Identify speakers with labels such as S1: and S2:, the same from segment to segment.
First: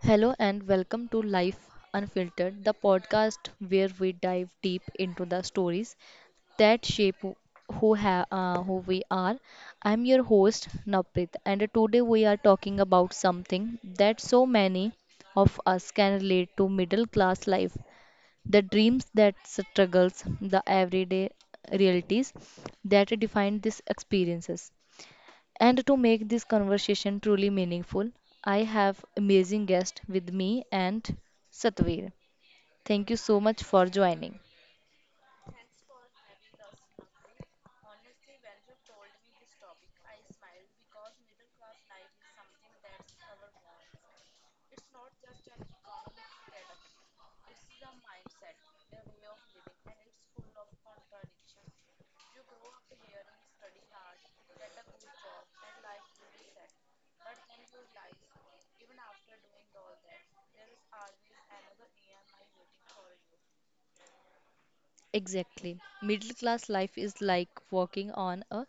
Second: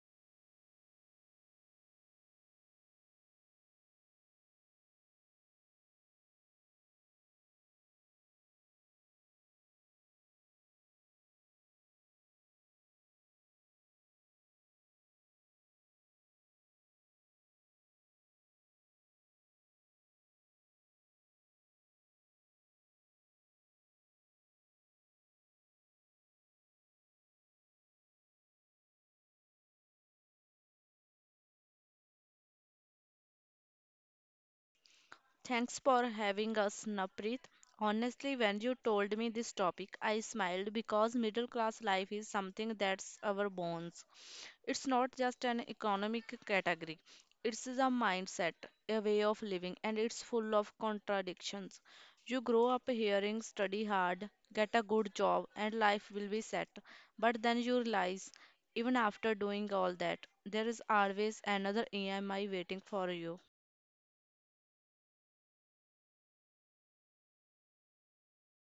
S1: Hello and welcome to Life Unfiltered, the podcast where we dive deep into the stories that shape who we are. I'm your host Naprit, and today we are talking about something that so many of us can relate to middle class life, the dreams that struggles, the everyday realities that define these experiences. And to make this conversation truly meaningful, I have amazing guest with me and Satvir. Thank you so much for joining.
S2: Thanks for having us, Napreet. Honestly, when you told me this topic, I smiled because middle class life is something that's our bones. It's not just an economic category, it's a mindset, a way of living, and it's full of contradictions. You grow up hearing study hard, get a good job, and life will be set. But then you realize, even after doing all that, there is always another EMI waiting for you.
S1: Exactly. Middle class life is like walking on a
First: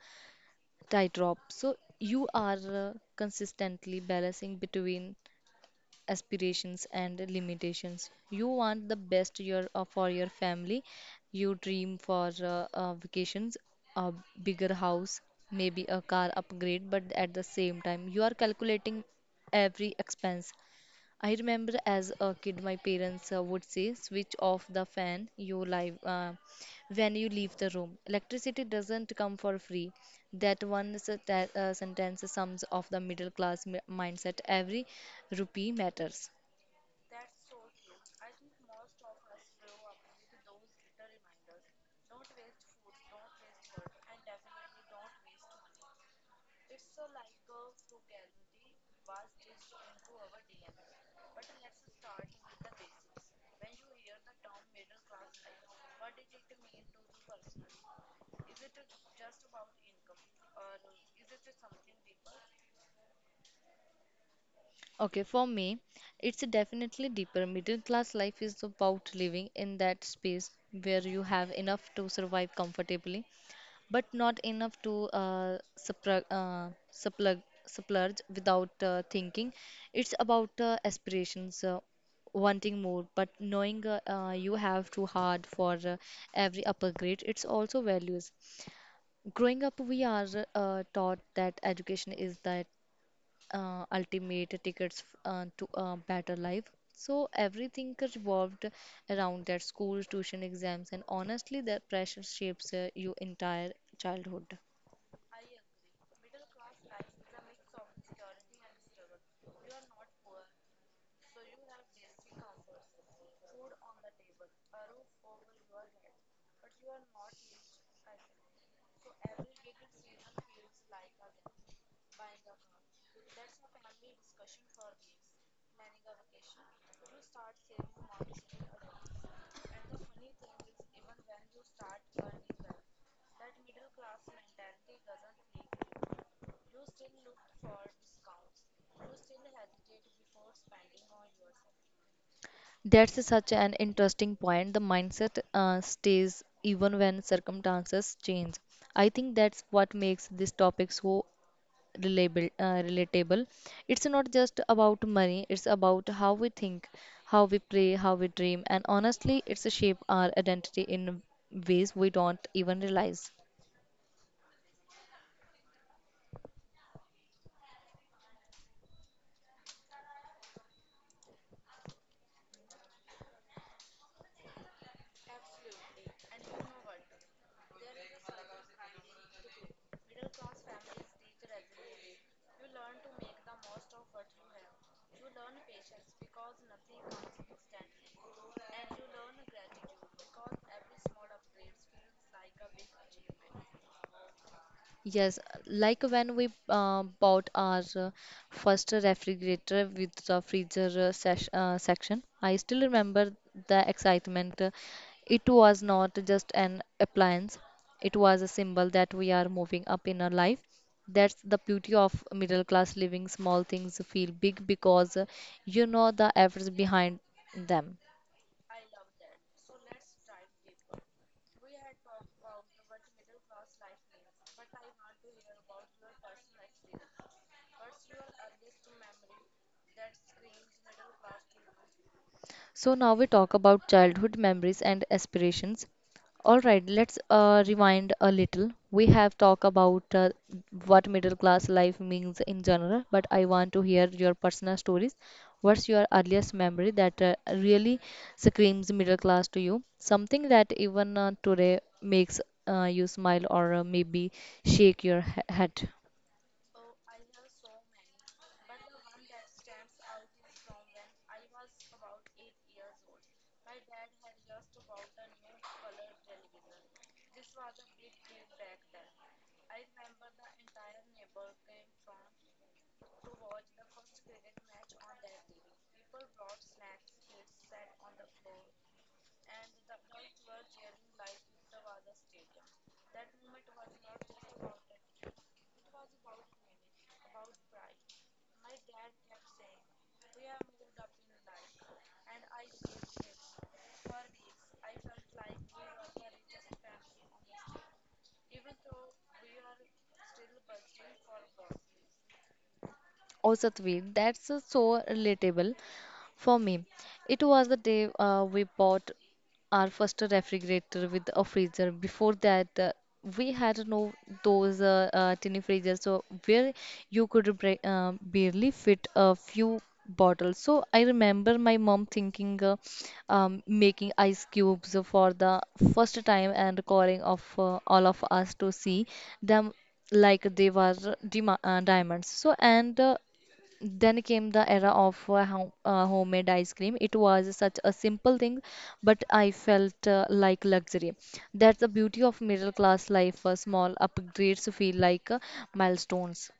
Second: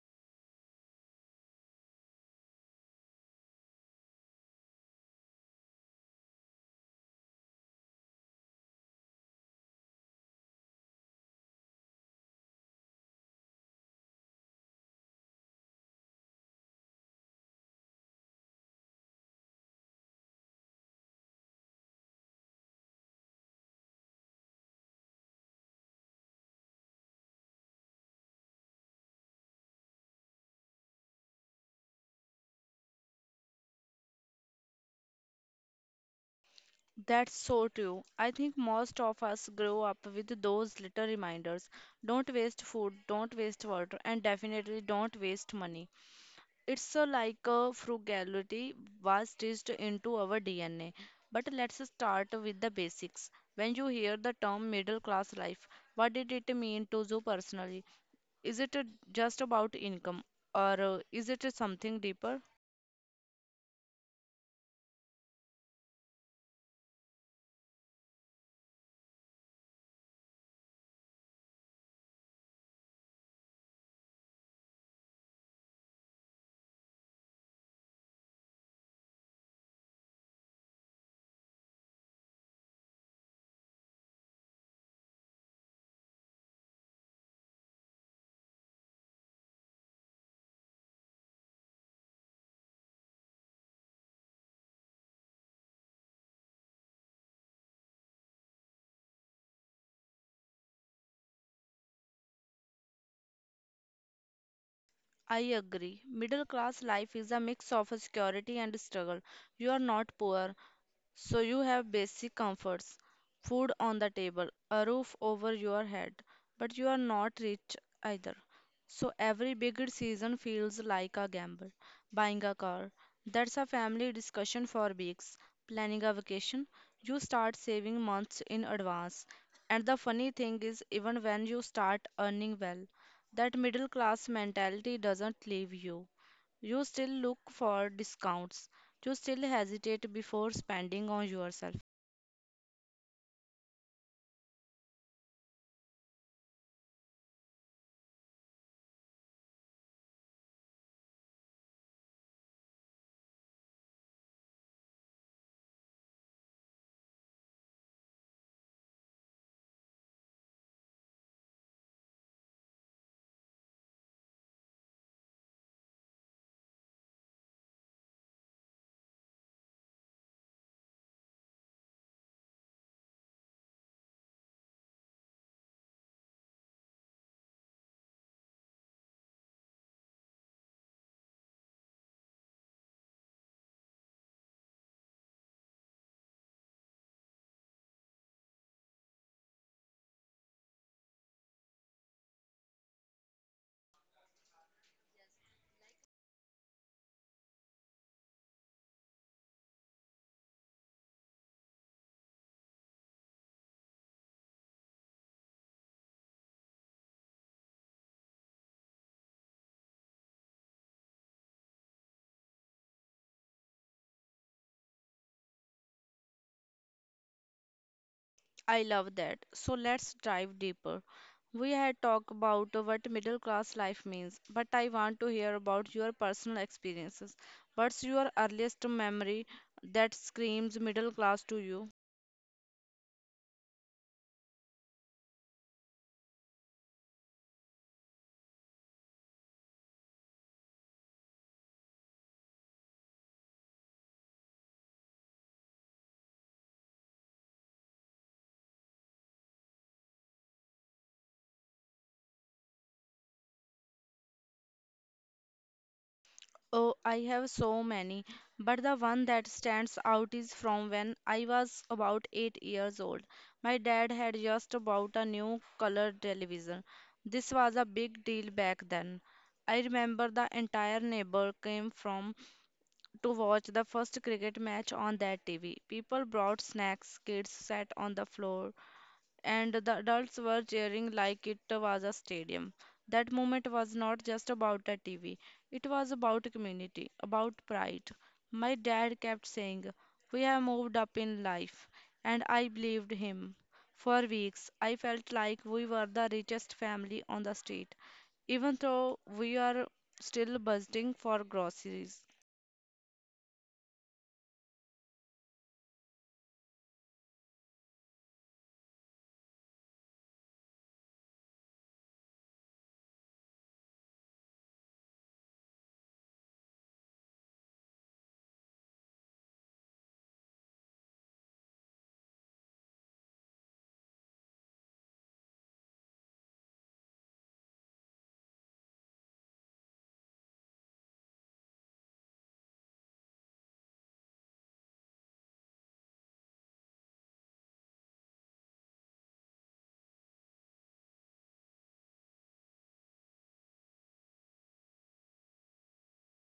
S1: tightrope. So you are consistently balancing between aspirations and limitations. You want the best year for your family. You dream for vacations, a bigger house, maybe a car upgrade, but at the same time, you are calculating every expense. I remember as a kid, my parents would say, switch off the fan you live when you leave the room. Electricity doesn't come for free. That one sentence sums of the middle class mindset. Every rupee matters.
S2: That's so true. I think most of us grow up with those little reminders. Don't waste food, don't waste water, and definitely don't waste money. It's so like a frugality was stitched into our DNA. But let's start with the basics. When you hear the term middle class life, what did it mean to you personally? Is it just about income, or is it something deeper?
S1: Okay, for me, it's definitely deeper. Middle class life is about living in that space where you have enough to survive comfortably but not enough to splurge without thinking. It's about aspirations, wanting more, but knowing you have to hard for every upgrade. It's also values. Growing up, we are taught that education is that ultimate tickets to a better life. So everything revolved around that school, tuition, exams, and honestly, that pressure shapes your entire childhood.
S2: I agree. Middle class life is a mix of a security and struggle. You are not poor, so you have basic comforts, food on the table, a roof over your head, but you are not rich either. So every big season feels like a gamble. Buying a car, that's a family discussion for weeks. Planning a vacation, you start saving months in advance. And the funny thing is, even when you start earning well, that middle class mentality doesn't leave you. You still look for discounts. You still hesitate before spending on yourself.
S1: That's such an interesting point. The mindset stays even when circumstances change. I think that's what makes this topic so relatable. It's not just about money, it's about how we think, how we pray, how we dream, and honestly, it's a shape our identity in ways we don't even realize. Yes, like when we bought our first refrigerator with the freezer sesh section, I still remember the excitement. It was not just an appliance, it was a symbol that we are moving up in our life. That's the beauty of middle class living. Small things feel big because you know the efforts behind them.
S2: I love that. So let's dive deeper. We had talked about what middle class life means, but I want to hear about your personal experiences. What's your earliest memory that screams middle class to you?
S1: So now we talk about childhood memories and aspirations. All right, let's rewind a little. We have talked about what middle class life means in general, but I want to hear your personal stories. What's your earliest memory that really screams middle class to you? Something that even today makes you smile or maybe shake your head.
S2: Oh, I have so many, but the one that stands out is from when I was about 8 years old. My dad had just bought a new color television. This was a big deal back then. I remember the entire neighbor came from to watch the first cricket match on that TV. People brought snacks, kids sat on the floor and the adults were cheering like it was a stadium. That moment was not just about a TV, it was about community, about pride. My dad kept saying, we have moved up in life, and I believed him. For weeks, I felt like we were the richest family on the street, even though we are still buzzing for groceries.
S1: Oh, Satveer, that's so relatable for me. It was the day we bought our first refrigerator with a freezer. Before that, we had no those tiny freezers, so where you could barely fit a few bottles. So I remember my mom thinking, making ice cubes for the first time and calling of all of us to see them like they were diamonds. So and then came the era of homemade ice cream. It was such a simple thing, but I felt like luxury. That's the beauty of middle class life. Small upgrades feel like milestones.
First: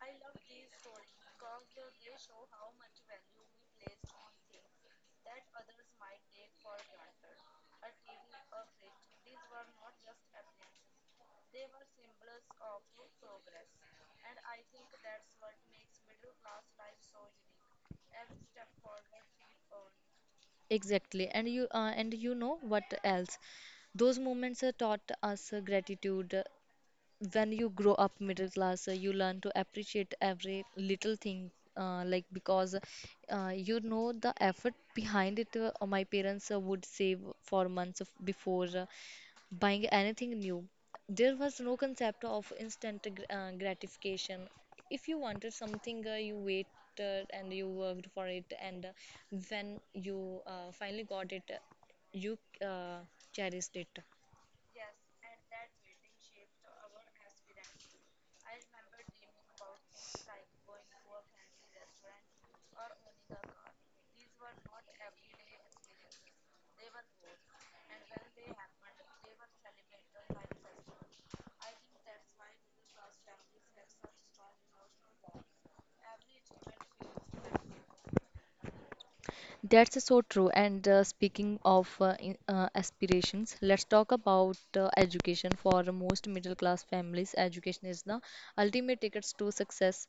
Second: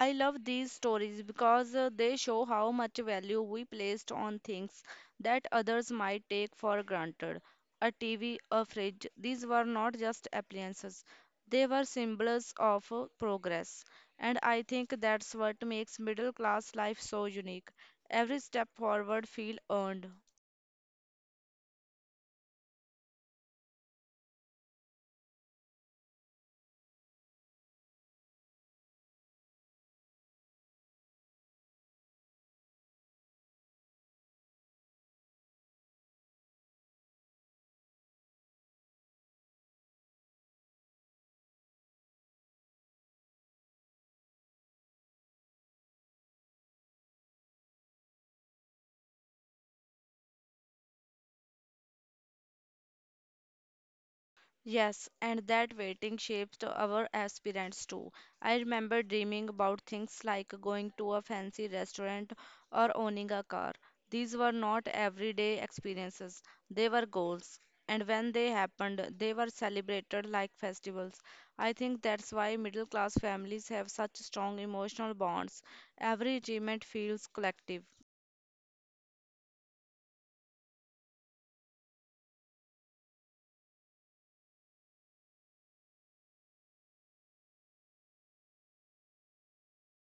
S2: I love these stories because they show how much value we placed on things that others might take for granted. A TV, a fridge, these were not just appliances, they were symbols of progress. And I think that's what makes middle class life so unique. Every step forward feels earned.
S1: Exactly. And you know what else? Those moments taught us gratitude. When you grow up middle class you learn to appreciate every little thing like because you know the effort behind it. My parents would save for months before buying anything new. There was no concept of instant gratification. If you wanted something you waited and you worked for it, and when you finally got it you uh, cherished it.
S2: Yes, and that waiting shaped our aspirants too. I remember dreaming about things like going to a fancy restaurant or owning a car. These were not everyday experiences, they were goals. And when they happened, they were celebrated like festivals. I think that's why middle class families have such strong emotional bonds. Every achievement feels collective.
S1: That's so true. And speaking of aspirations, let's talk about education. For most middle class families, education is the ultimate tickets to success.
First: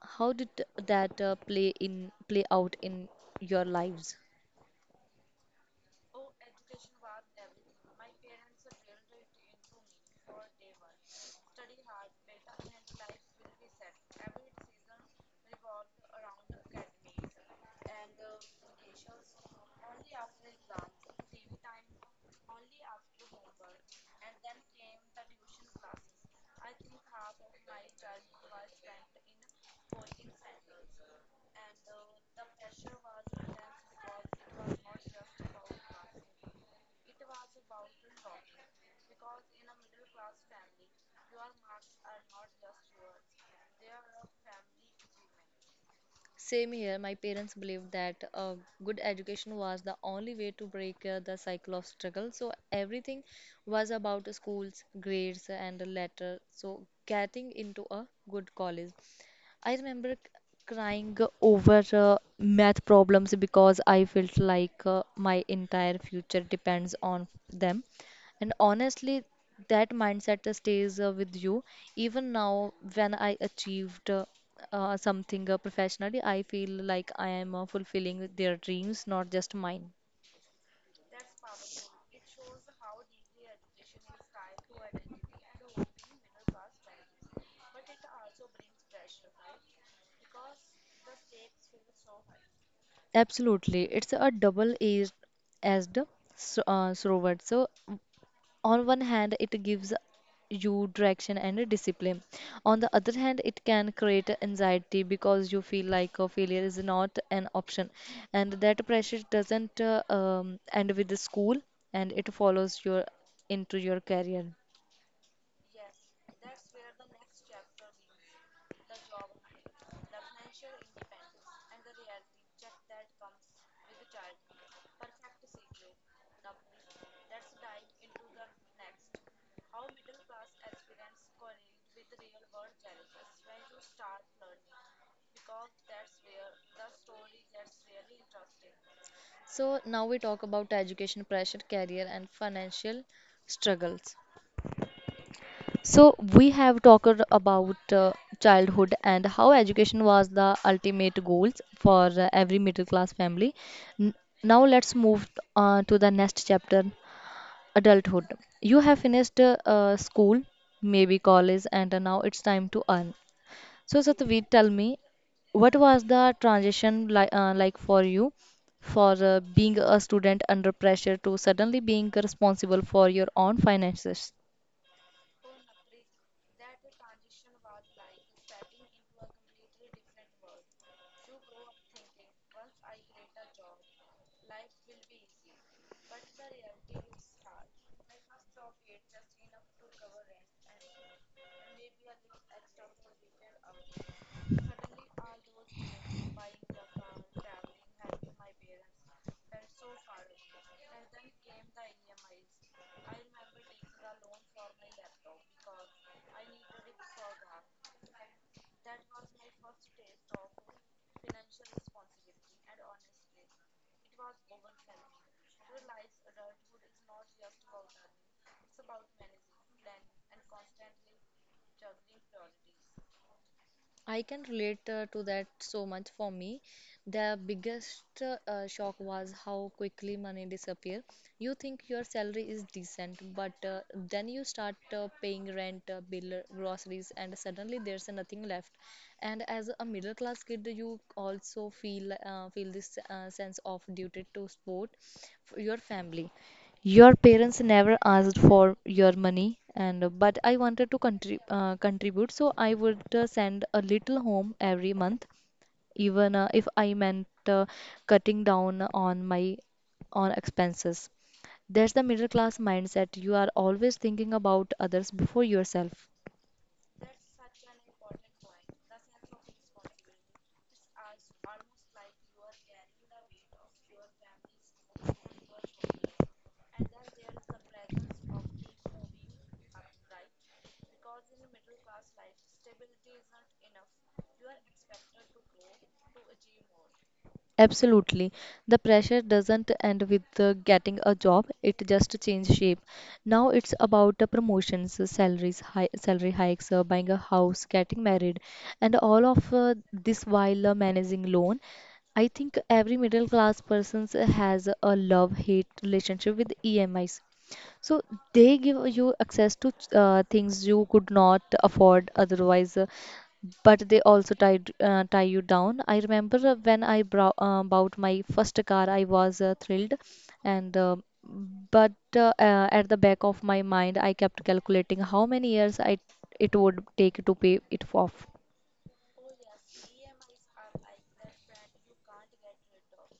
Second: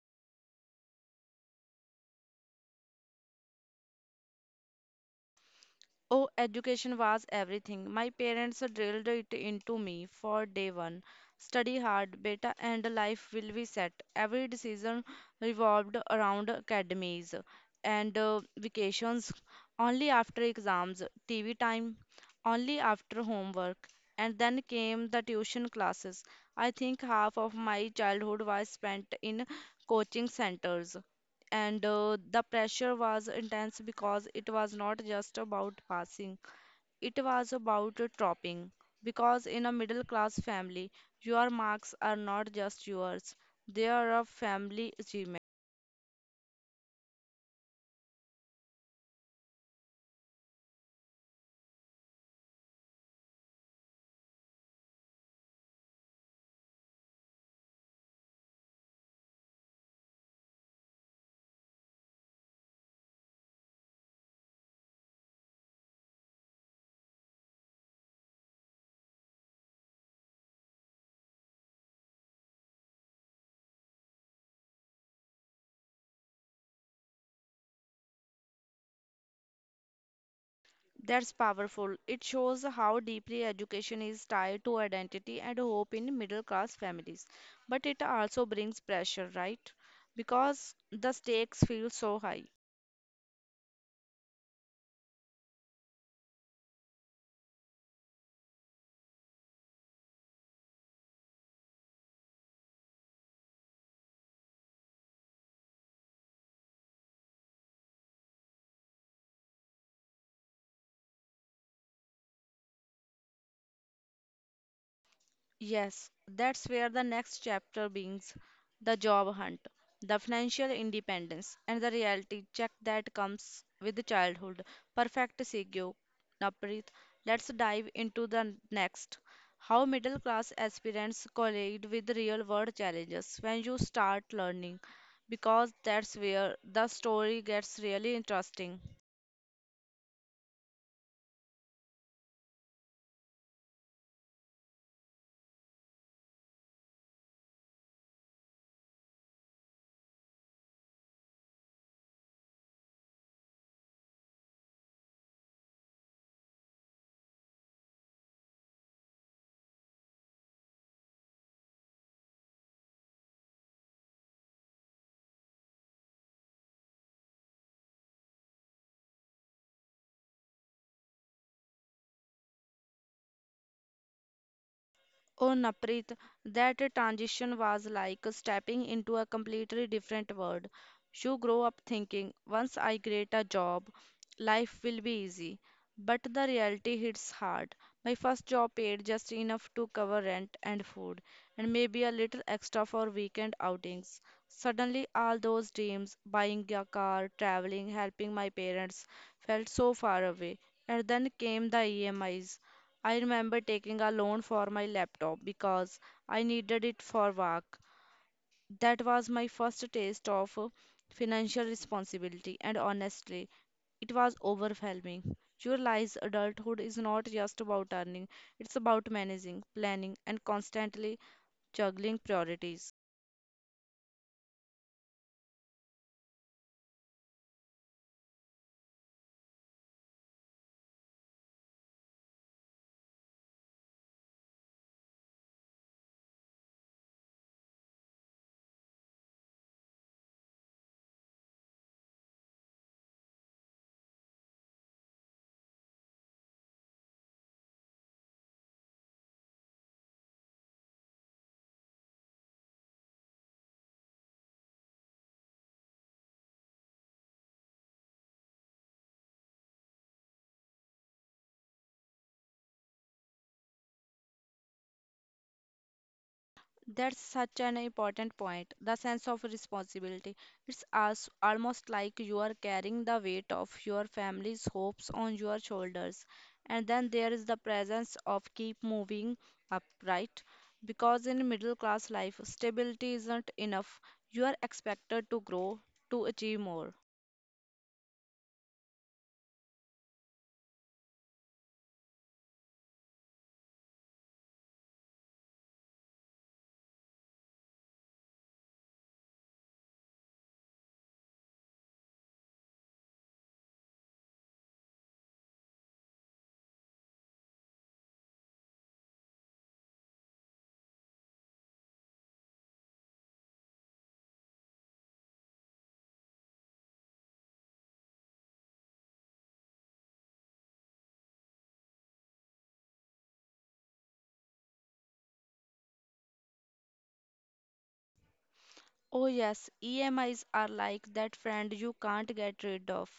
S1: How did that play out in your lives?
S2: Oh, education was everything. My parents drilled it into me for day one. Study hard, beta, and life will be set. Every decision revolved around academies and vacations, only after exams, TV time, only after homework. And then came the tuition classes. I think half of my childhood was spent in coaching centers, and the pressure was intense because it was not just about passing, it was about topping, because in a middle class family your marks are not just yours, they are a family achievement.
S1: Same here. My parents believed that a good education was the only way to break the cycle of struggle. So everything was about schools, grades, and a letter. So getting into a good college, I remember crying over math problems because I felt like my entire future depends on them. And honestly, that mindset stays with you. Even now, when I achieved something professionally, I feel like I am fulfilling their dreams, not just mine.
S2: That's powerful. It shows how deeply education is tied to identity and hope in middle class families, but it also brings pressure, right? Because the stakes feel so high.
S1: Absolutely, it's a double-edged as the sword. So on one hand it gives you direction and discipline, on the other hand it can create anxiety because you feel like a failure is not an option, and that pressure doesn't end with the school, and it follows your into your career.
S2: Yes, that's where the next chapter begins, the job hunt, the financial independence, and the reality check that comes with childhood. Perfect segue. Naprit, let's dive into the next. How middle class aspirants collide with real world challenges when you start learning, because that's where the story gets really interesting.
S1: So now we talk about education pressure career and financial struggles. So we have talked about childhood and how education was the ultimate goal for every middle class family. N- Now let's move on to the next chapter, adulthood. You have finished school, maybe college, and now it's time to earn. So Satvi, tell me, what was the transition li like for you, for being a student under pressure to suddenly being responsible for your own finances?
S2: Oh, Naprit, that transition was like stepping into a completely different world. You grow up thinking, once I get a job, life will be easy. But the reality hits hard. My first job paid just enough to cover rent and food, and maybe a little extra for weekend outings. Suddenly, all those dreams, buying a car, traveling, helping my parents, felt so far away. And then came the EMIs. I remember taking a loan for my laptop because I needed it for work. That was my first taste of financial responsibility, and honestly, it was overwhelming. You realize adulthood is not just about earning, it's about managing, planning, and constantly juggling priorities.
S1: I can relate to that so much. For me, the biggest shock was how quickly money disappear. You think your salary is decent, but then you start paying rent, bill, groceries, and suddenly there's nothing left. And as a middle class kid, you also feel this sense of duty to support your family. Your parents never asked for your money, and but I wanted to contribute, so I would send a little home every month, even if I meant cutting down on my on expenses. That's the middle class mindset. You are always thinking about others before yourself.
S2: That's such an important point. The sense of responsibility. It's as almost like you are carrying the weight of your family's hopes on your shoulders. And then there is the presence of keep moving up, right? Because in middle class life, stability isn't enough. You are expected to grow, to achieve more.
S1: Absolutely. The pressure doesn't end with getting a job, it just changes shape. Now it's about the promotions, salary hikes, buying a house, getting married, and all of this while managing loan. I think every middle class person has a love-hate relationship with EMIs. So they give you access to things you could not afford otherwise, but they also tie you down. I remember when I brow bought my first car, I was thrilled, and but at the back of my mind, I kept calculating how many years I it would take to pay it off.
S2: Oh, yes, EMIs are like that friend you can't get rid of.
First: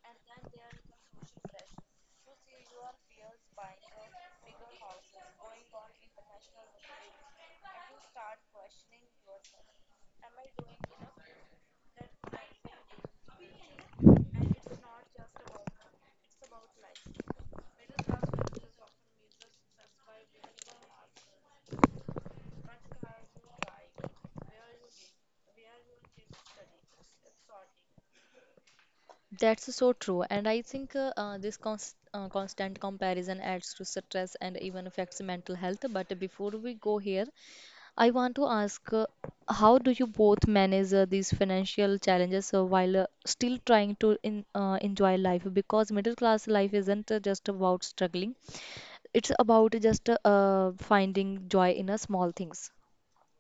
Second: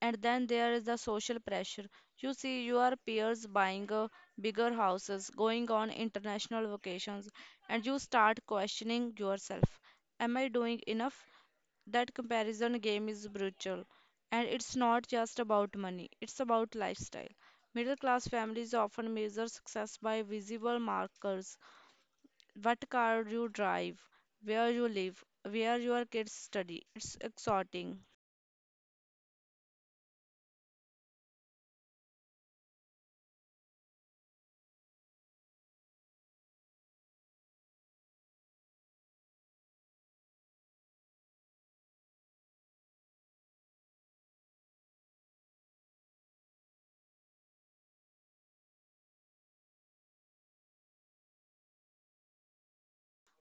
S2: And then there is the social pressure. You see your peers buying bigger houses, going on international vacations, and you start questioning yourself. Am I doing enough? That comparison game is brutal. And it's not just about money, it's about lifestyle. Middle class families often measure success by visible markers. What car you drive, where you live, where your kids study. It's exhausting.
S1: That's so true, and I think this constant comparison adds to stress and even affects mental health. But before we go here, I want to ask, how do you both manage these financial challenges while still trying to enjoy life? Because middle class life isn't just about struggling, it's about just finding joy in small things.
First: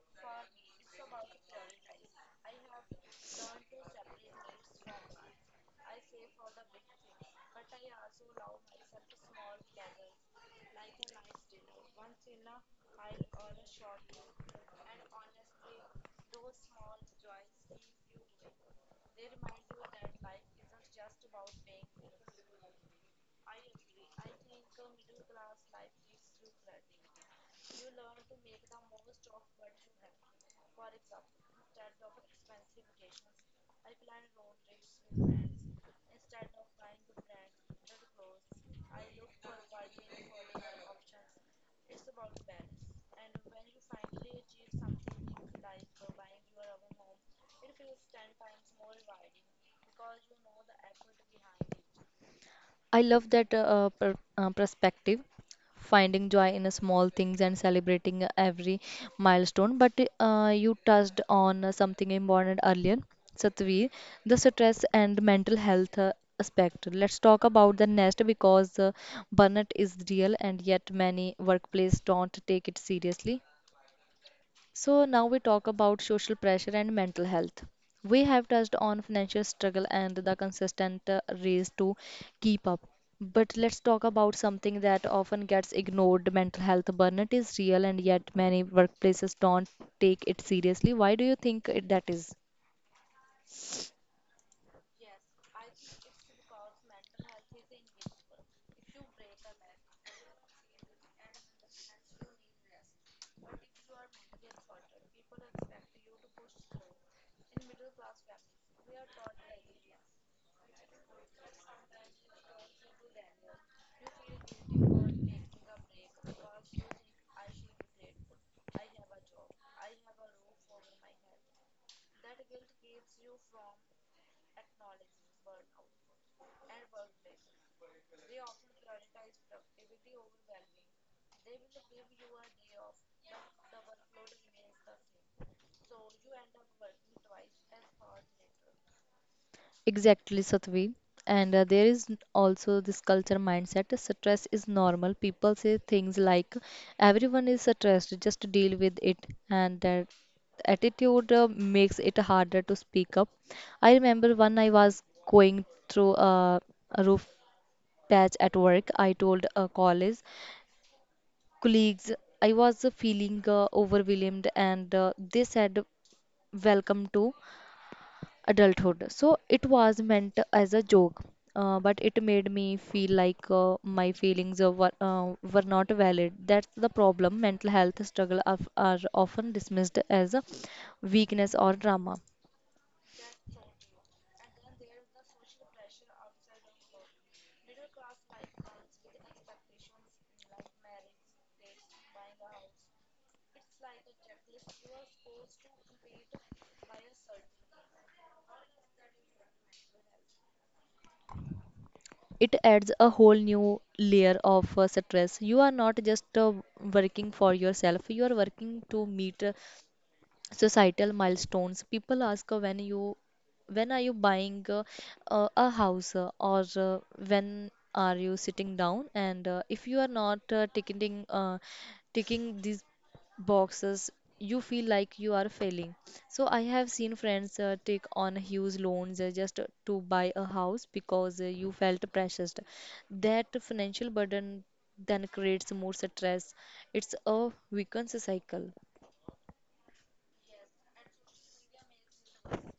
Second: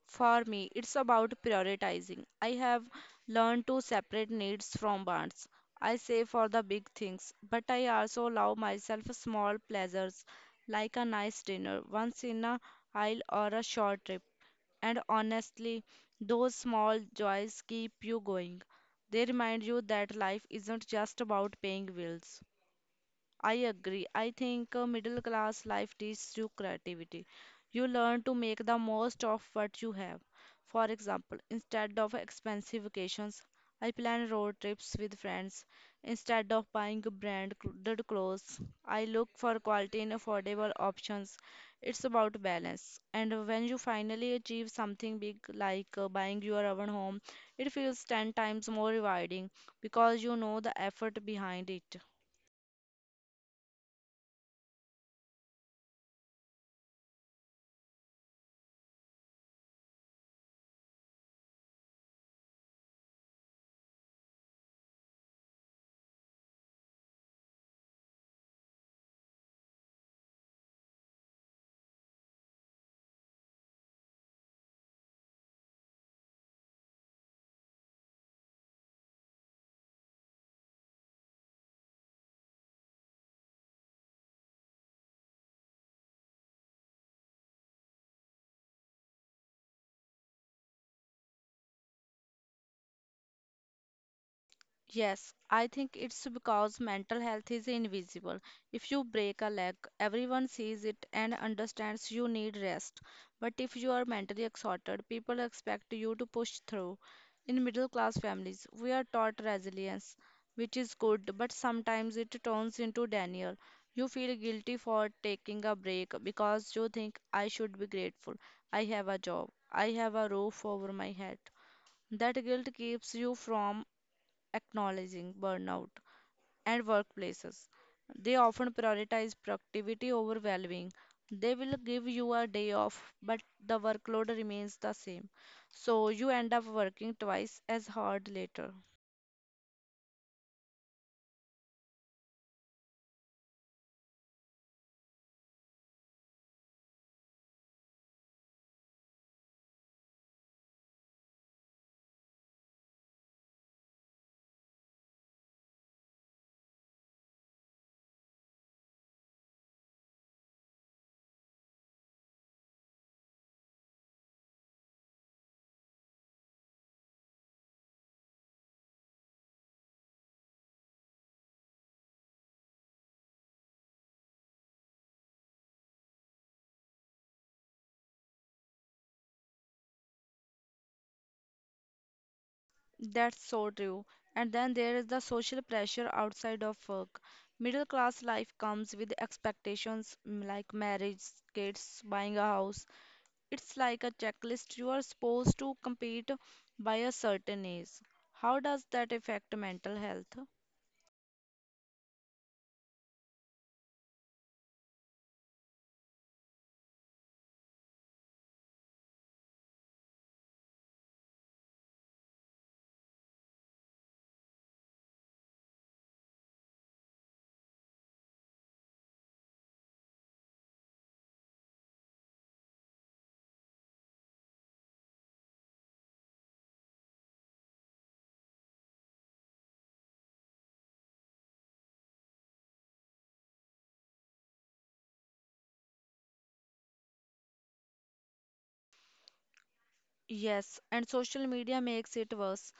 S2: For me, it's about prioritizing. I have learned to separate needs from wants. I save for the big things, but I also allow myself small pleasures like a nice dinner once in a while or a short trip. And honestly, those small joys keep you going. They remind you that life isn't just about paying bills. I agree. I think middle class life teaches you creativity. You learn to make the most of what you have. For example, instead of expensive vacations, I plan road trips with friends. Instead of buying branded clothes, I look for quality and affordable options. It's about balance. And when you finally achieve something big like buying your own home, it feels 10 times more rewarding because you know the effort behind it.
S1: I love that perspective, finding joy in small things and celebrating every milestone. But you touched on something important earlier, Satvi, the stress and mental health aspect. Let's talk about the next because burnout is real and yet many workplaces don't take it seriously. So now we talk about social pressure and mental health. We have touched on financial struggle and the consistent race to keep up. But let's talk about something that often gets ignored. Mental health burnout is real, and yet many workplaces don't take it seriously. Why do you think that is?
S2: Yes, I think it's because mental health is invisible. If you break a leg, everyone sees it and understands you need rest. But if you are mentally exhausted, people expect you to push through. In middle class families, we are taught resilience, which is good, but sometimes it turns into denial. You feel guilty for taking a break because you think I should be grateful. I have a job, I have a roof over my head. That guilt keeps you from acknowledging burnout and workplaces. They often prioritize productivity over valuing. They will give you a day off, but the workload remains the same. So you end up working twice as hard later.
S1: Exactly, Satvi. And there is also this culture mindset. Stress is normal. People say things like, everyone is stressed, just deal with it. And that attitude makes it harder to speak up. I remember when I was going through a roof patch at work, I told a college colleagues I was feeling overwhelmed, and they said, welcome to adulthood. So it was meant as a joke, but it made me feel like my feelings were not valid. That's the problem. Mental health are often dismissed as a weakness or drama.
S2: That's so true. And then there is the social pressure outside of work. Middle class life comes with expectations, like marriage, kids, buying a house. It's like a checklist. You are supposed to compete by a certain age. How does that affect mental health?
S1: It adds a whole new layer of stress. You are not just working for yourself, you are working to meet. Societal milestones. People ask, when are you buying a house, or when are you sitting down? And if you are not ticking these boxes, you feel like you are failing. So I have seen friends take on huge loans just to buy a house, because you felt precious. That financial burden then creates more stress. It's a weakens cycle.
S2: Yes, and social media makes it worse.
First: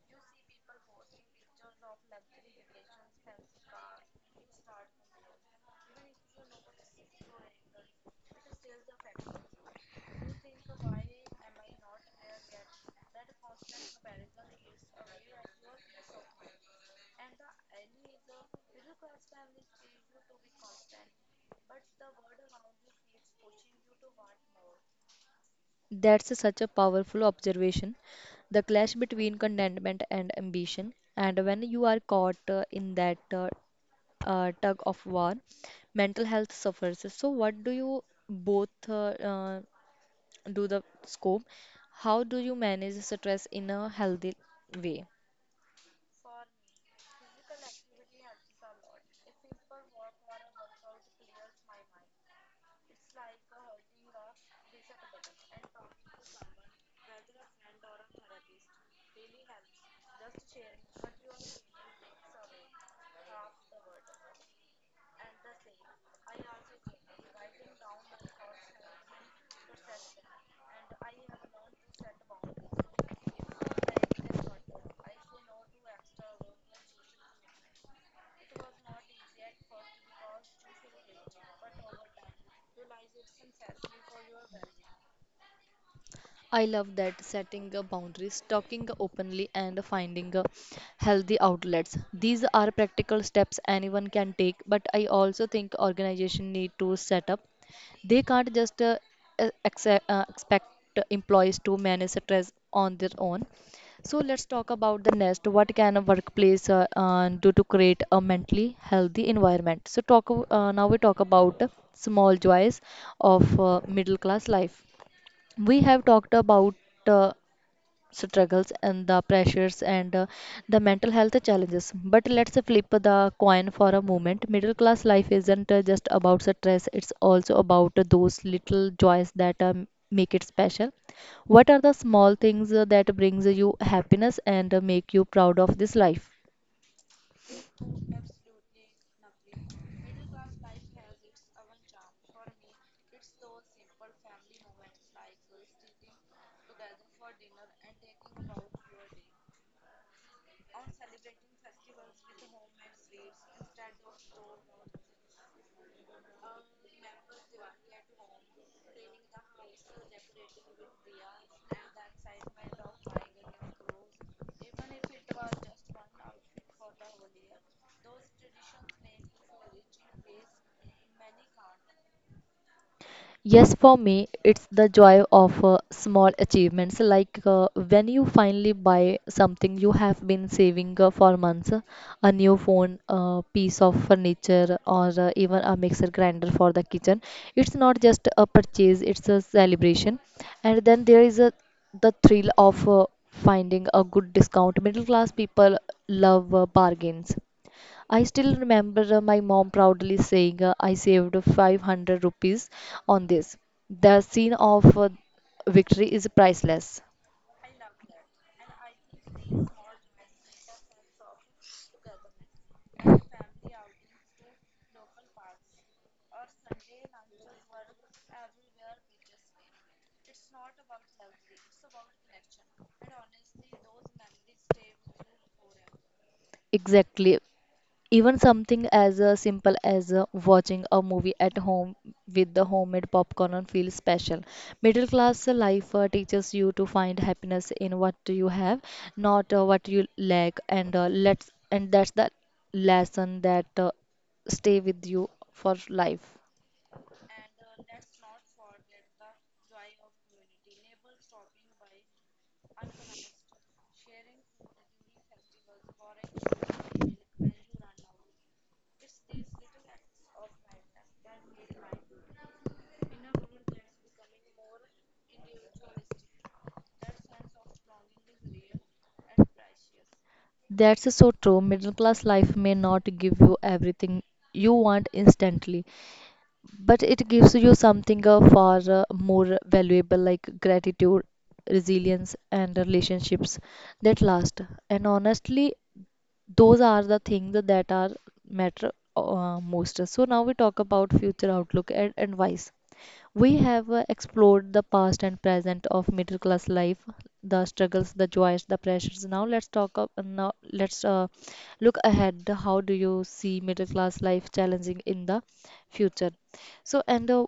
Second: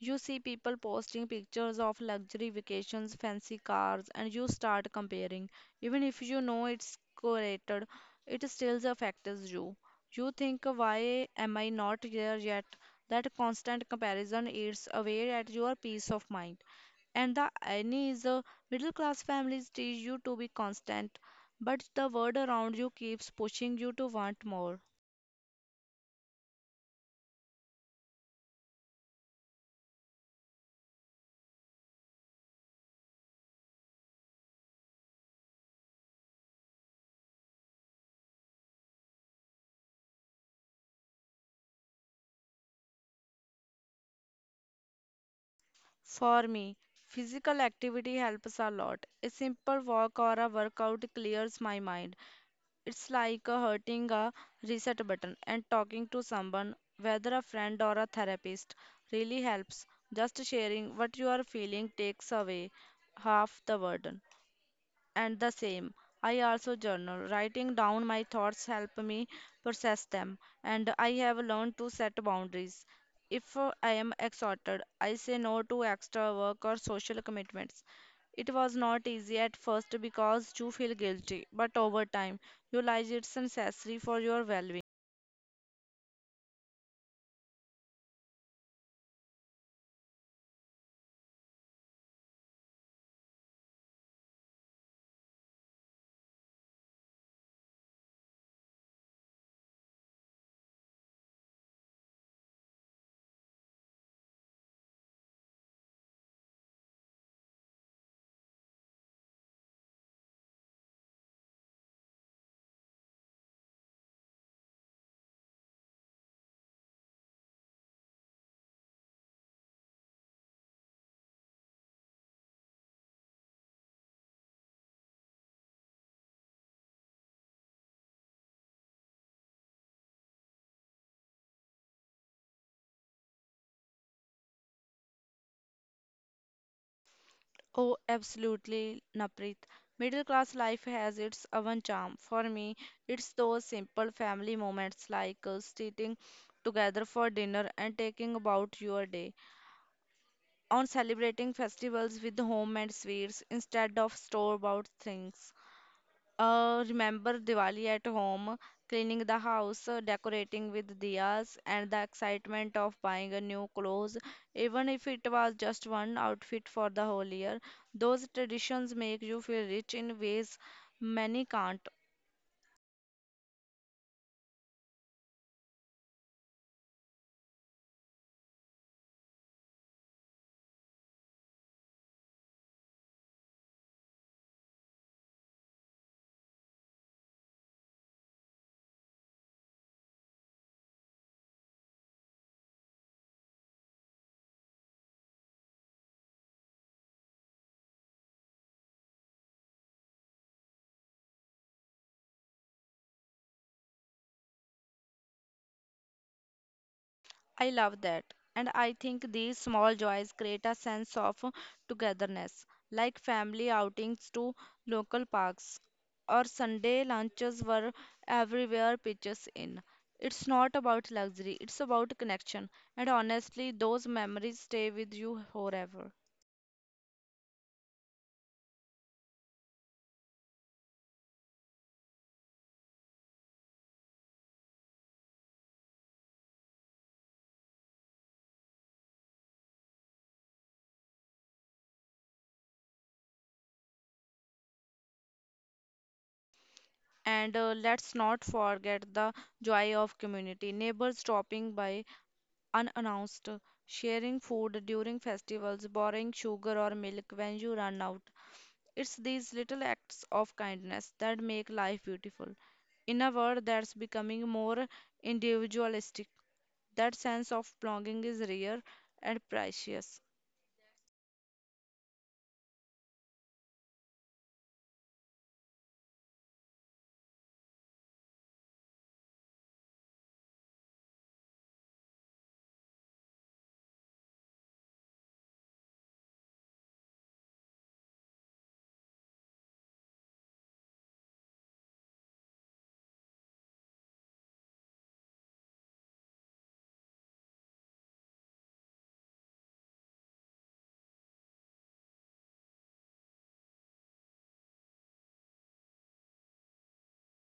S2: You see people posting pictures of luxury vacations, fancy cars, and you start comparing. Even if you know it's curated, it still affects you. You think, why am I not there yet? That constant comparison eats away at your peace of mind. And the irony is, middle class families teach you to be constant, but the world around you keeps pushing you to want more.
S1: Such a powerful observation. The clash between contentment and ambition, and when you are caught in that tug of war, mental health suffers. So, what do you both do the scope? How do you manage stress in a healthy way?
S2: For me, physical activity helps a lot. A simple walk or a workout clears my mind. It's like hurting a reset button, and talking to someone, whether a friend or a therapist, really helps. Just sharing what you are feeling takes away half the burden. And the same. I also journal. Writing down my thoughts help me process them, and I have learned to set boundaries. If I am exhausted, I say no to extra work or social commitments. It was not easy at first because you feel guilty, but over time you realize it's necessary for your well-being.
S1: I love that: setting boundaries, talking openly, and finding healthy outlets. These are practical steps anyone can take, but I also think organization need to set up. They can't just expect employees to manage stress on their own. So let's talk about the next. What can a workplace do to create a mentally healthy environment? So talk now we talk about small joys of middle class life. We have talked about uh, struggles and the pressures and the mental health challenges, but let's flip the coin for a moment. Middle class life isn't just about stress, it's also about those little joys that make it special. What are the small things that brings you happiness and make you proud of this life?
S2: Oh, absolutely, Naprit. Middle class life has its own charm. For me, it's those simple family moments like sitting together for dinner and talking about your day, or celebrating festivals with homemade sweets instead of store-bought things. Remember Diwali at home, cleaning the house, decorating with diyas, and the excitement of buying a new clothes, even if it was just one outfit for the whole year. Those traditions make you feel rich in ways many can't.
S1: Yes, for me, it's the joy of small achievements. Like when you finally buy something you have been saving for months, a new phone, a piece of furniture, or even a mixer grinder for the kitchen. It's not just a purchase, it's a celebration. And then the thrill of finding a good discount. Middle class people love bargains. I still remember my mom proudly saying, I saved 500 rupees on this. The scene of victory is priceless.
S2: I love that. And I think these small joys create a sense of togetherness, like family outings to local parks or Sunday lunches where everywhere pitches in. It's not about luxury, it's about connection. And honestly, those memories stay with you forever.
S1: Exactly. Even something as simple as watching a movie at home with the homemade popcorn and feels special. Middle class life teaches you to find happiness in what you have, not what you lack, and let's and that's the lesson that stay with you for life.
S2: And let's not forget the joy of community. Neighbors dropping by unannounced, sharing food during festivals, borrowing sugar or milk when you run out, it's these little acts of kindness that make life beautiful. In a world that's becoming more individualistic, that sense of belonging is rare and precious.
S1: That's so true. Middle class life may not give you everything you want instantly, but it gives you something far more valuable, like gratitude, resilience, and relationships that last. And honestly, those are the things that are matter most. So now we talk about future outlook and advice. We have explored the past and present of middle class life, the struggles, the joys, the pressures. Now let's talk up now let's look ahead. How do you see middle class life challenging in the future? So, and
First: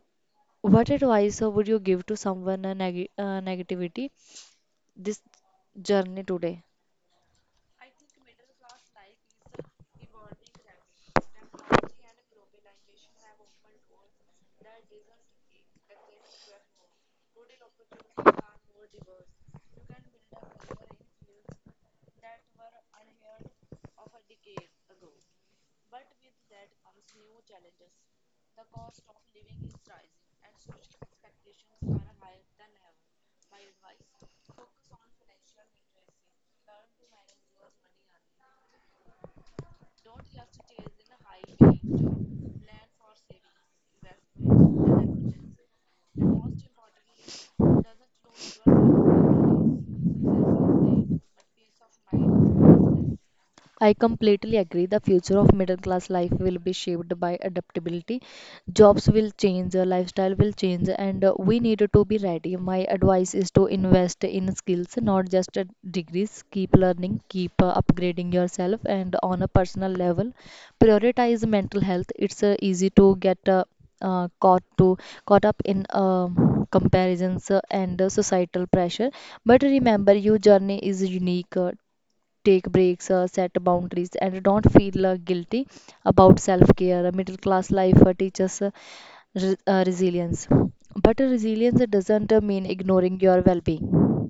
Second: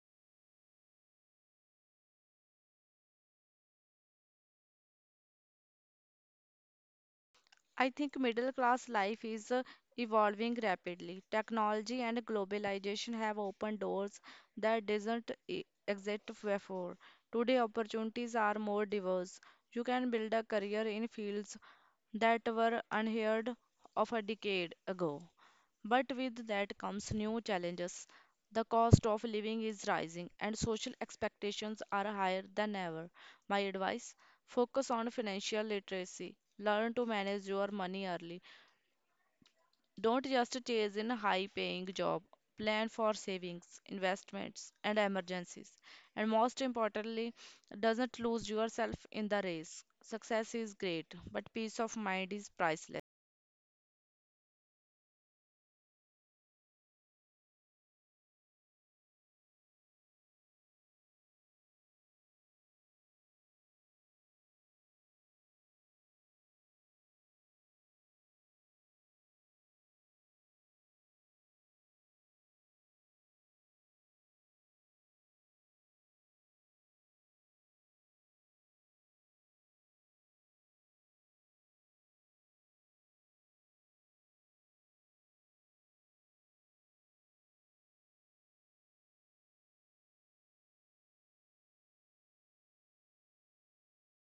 S1: what advice would you give to someone negativity this journey today?
S2: I think middle class life is evolving rapidly. Technology and globalization have opened doors that didn't exist before. Today, opportunities are more diverse. You can build a career in fields that were unheard of a decade ago. But with that comes new challenges. The cost of living is rising and social expectations are higher than ever. My advice, focus on financial literacy. Learn to manage your money early. Don't just chase in a high paying job. Plan for savings, investments, and emergencies. And most importantly, doesn't lose yourself in the race. Success is great, but peace of mind is priceless.
S1: I completely agree. The future of middle class life will be shaped by adaptability. Jobs will change, lifestyle will change, and we need to be ready. My advice is to invest in skills, not just degrees. Keep learning, keep upgrading yourself, and on a personal level, prioritize mental health. It's easy to get uh, caught to caught up in comparisons and societal pressure. But remember, your journey is unique. Take breaks, set boundaries, and don't feel guilty about self care. A middle class life teaches resilience. But resilience doesn't mean ignoring your well being.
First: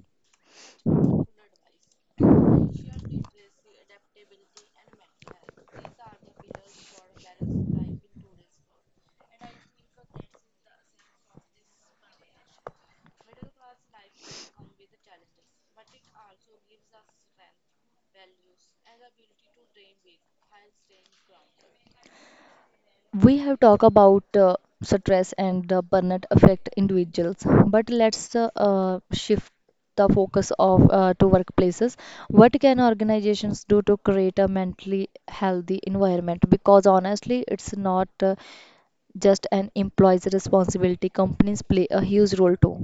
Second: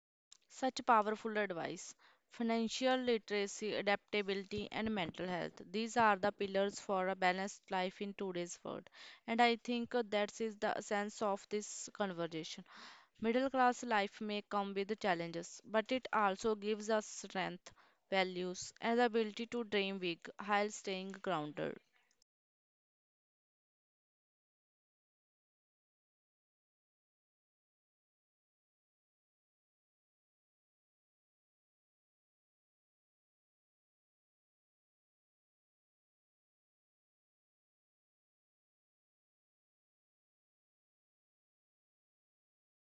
S2: Such powerful advice. Financial literacy, adaptability, and mental health. These are the pillars for a balanced life in today's world. And I think that is the essence of this conversation. Middle class life may come with challenges, but it also gives us strength, values, and the ability to dream big while staying grounded.
S1: We have talked about stress and burnout affect individuals, but let's shift the focus of to workplaces. What can organizations do to create a mentally healthy environment? Because honestly, it's not just an employee's responsibility. Companies play a huge role too.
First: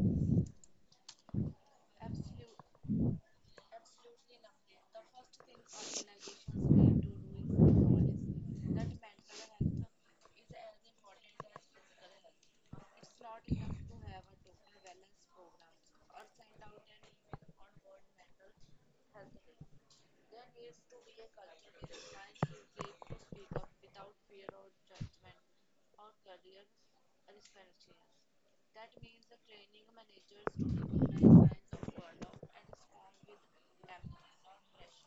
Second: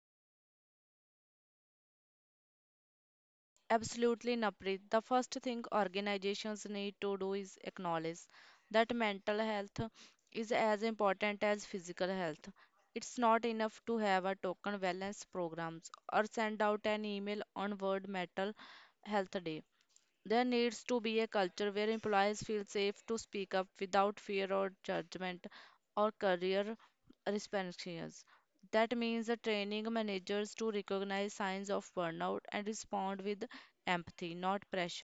S2: Absolutely, Naprit. The first thing organizations need to do is acknowledge that mental health is as important as physical health. It's not enough to have a token wellness programs or send out an email on World Mental Health Day. There needs to be a culture where employees feel safe to speak up without fear or judgment or career restrictions. That means the training managers to recognize signs of burnout and respond with empathy, not pressure.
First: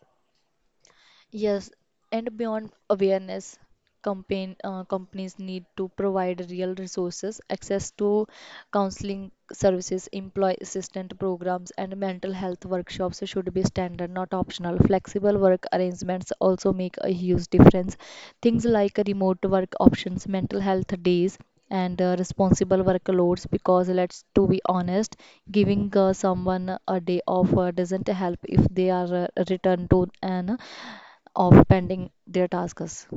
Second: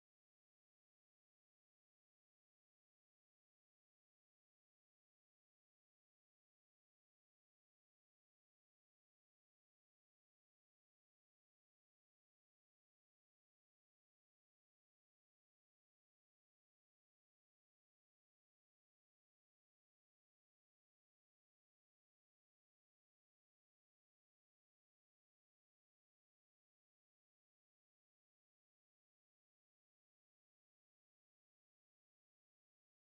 S1: Yes, and beyond awareness, campaign companies need to provide real resources: access to counseling services, employee assistance programs, and mental health workshops should be standard, not optional. Flexible work arrangements also make a huge difference. Things like remote work options, mental health days, and responsible workloads, because let's to be honest, giving someone a day off doesn't help if they are returned to an of pending their tasks.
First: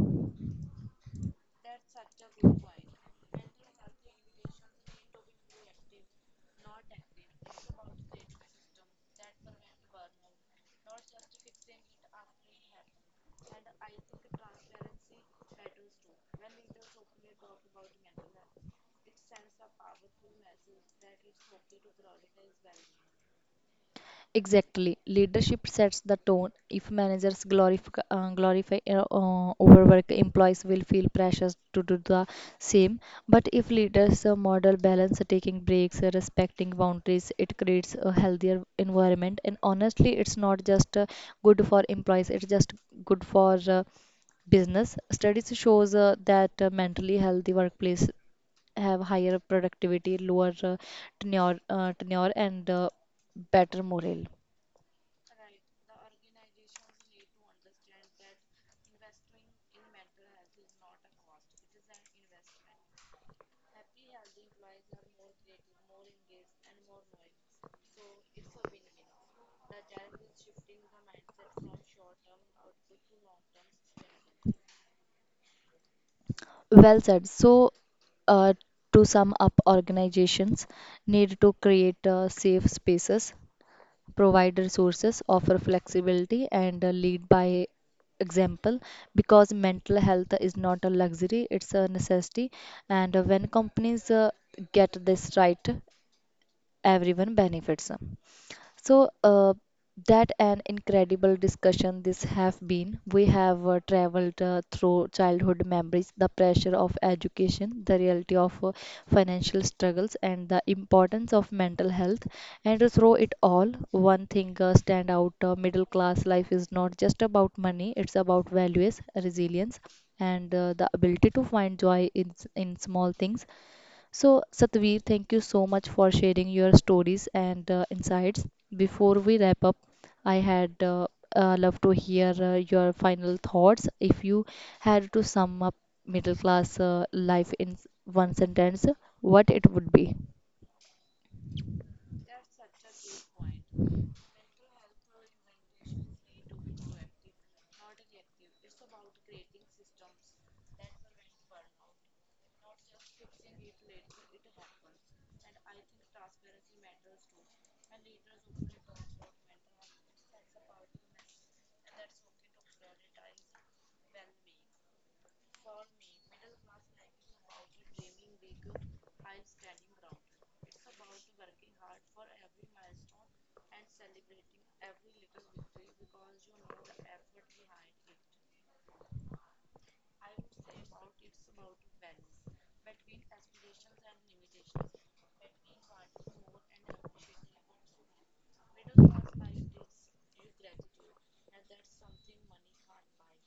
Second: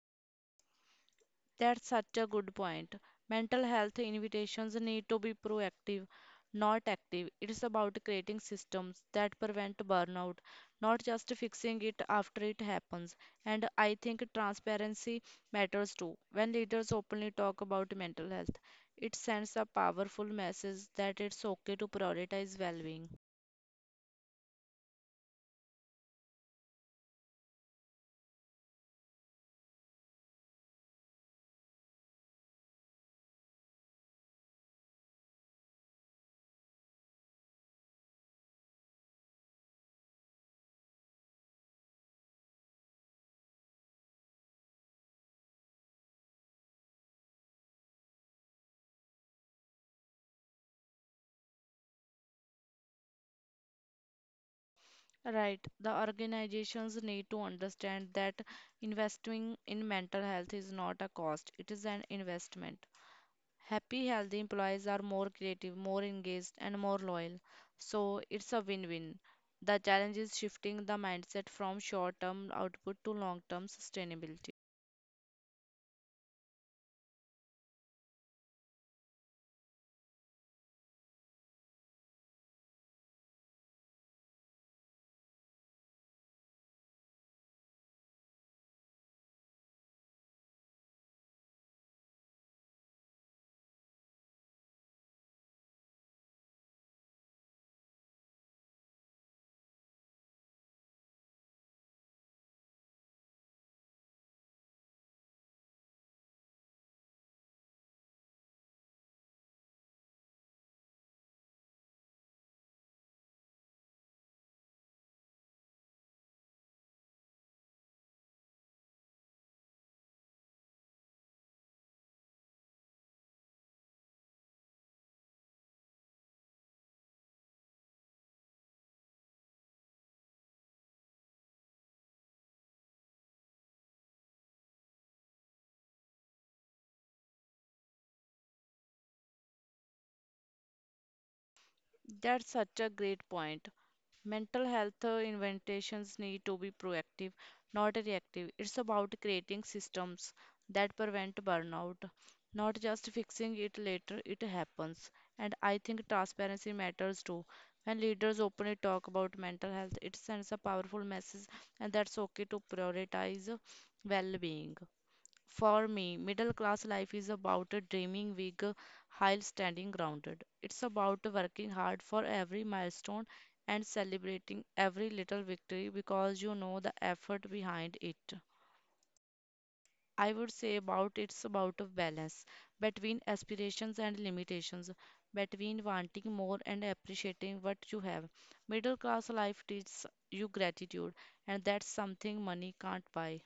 S2: That's such a good point. Mental health invitations need to be proactive, not active. It's about creating systems that prevent burnout, not just fixing it after it happens. And I think transparency matters too. When leaders openly talk about mental health, it sends a powerful message that it's okay to prioritize well-being.
S1: Exactly. Leadership sets the tone. If managers glorify overwork, employees will feel pressures to do the same. But if leaders model balance, taking breaks, respecting boundaries, it creates a healthier environment. And honestly, it's not just good for employees, it's just good for business. Studies shows that mentally healthy workplace have higher productivity, lower tenure and better morale.
S2: Right. The organizations need to understand that investing in mental health is not a cost, it is an investment. Happy, healthy employees are more creative, more engaged, and more loyal. So it's a win win. The challenge is shifting the mindset from short term output to long term sustainability.
S1: Well said. So, uh, to sum up, organizations need to create safe spaces, provide resources, offer flexibility, and lead by example, because mental health is not a luxury, it's a necessity. And when companies get this right, everyone benefits. So that an incredible discussion this have been. We have traveled through childhood memories, the pressure of education, the reality of financial struggles, and the importance of mental health. And through it all, one thing stand out: middle class life is not just about money; it's about values, resilience, and the ability to find joy in in small things. So, Satveer, thank you so much for sharing your stories and insights. Before we wrap up, I had love to hear your final thoughts. If you had to sum up middle class life in one sentence, what it would be?
S2: That's such a great point. Mental health interventions need to be proactive, not reactive. It's about creating systems that prevent burnout, not just fixing it later it happens. And I think transparency matters too. When leaders openly talk about mental health, it sends a powerful message, and that's okay to prioritize well being. For me, middle class life is about a dreaming big while standing grounded. It's about working hard for every milestone and celebrating every little victory because you know the effort behind it. I would say about it's about a balance between aspirations and limitations, between wanting more and appreciating what you have. Middle class life teaches you gratitude, and that's something money can't buy.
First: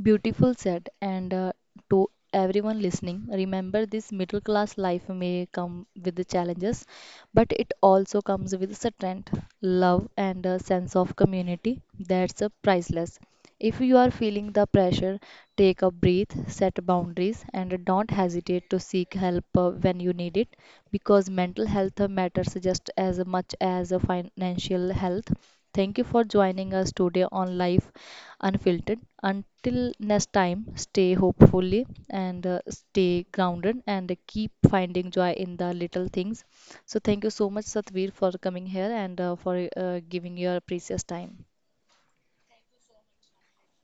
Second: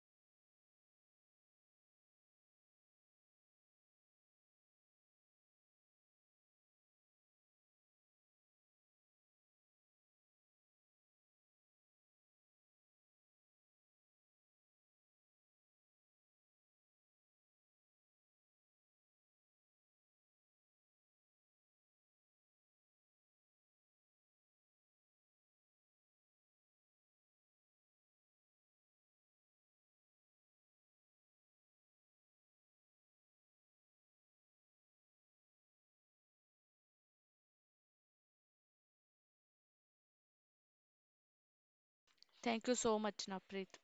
S1: Beautiful said, and to everyone listening, remember this: middle class life may come with the challenges, but it also comes with strength, love, and a sense of community that's priceless. If you are feeling the pressure, take a breath, set boundaries, and don't hesitate to seek help when you need it, because mental health matters just as much as financial health. Thank you for joining us today on Life unfiltered. Until next time, stay hopefully and stay grounded and keep finding joy in the little things. So, thank you so much, Satveer, for coming here and for giving your precious time.
S2: Thank you so much, Naprit.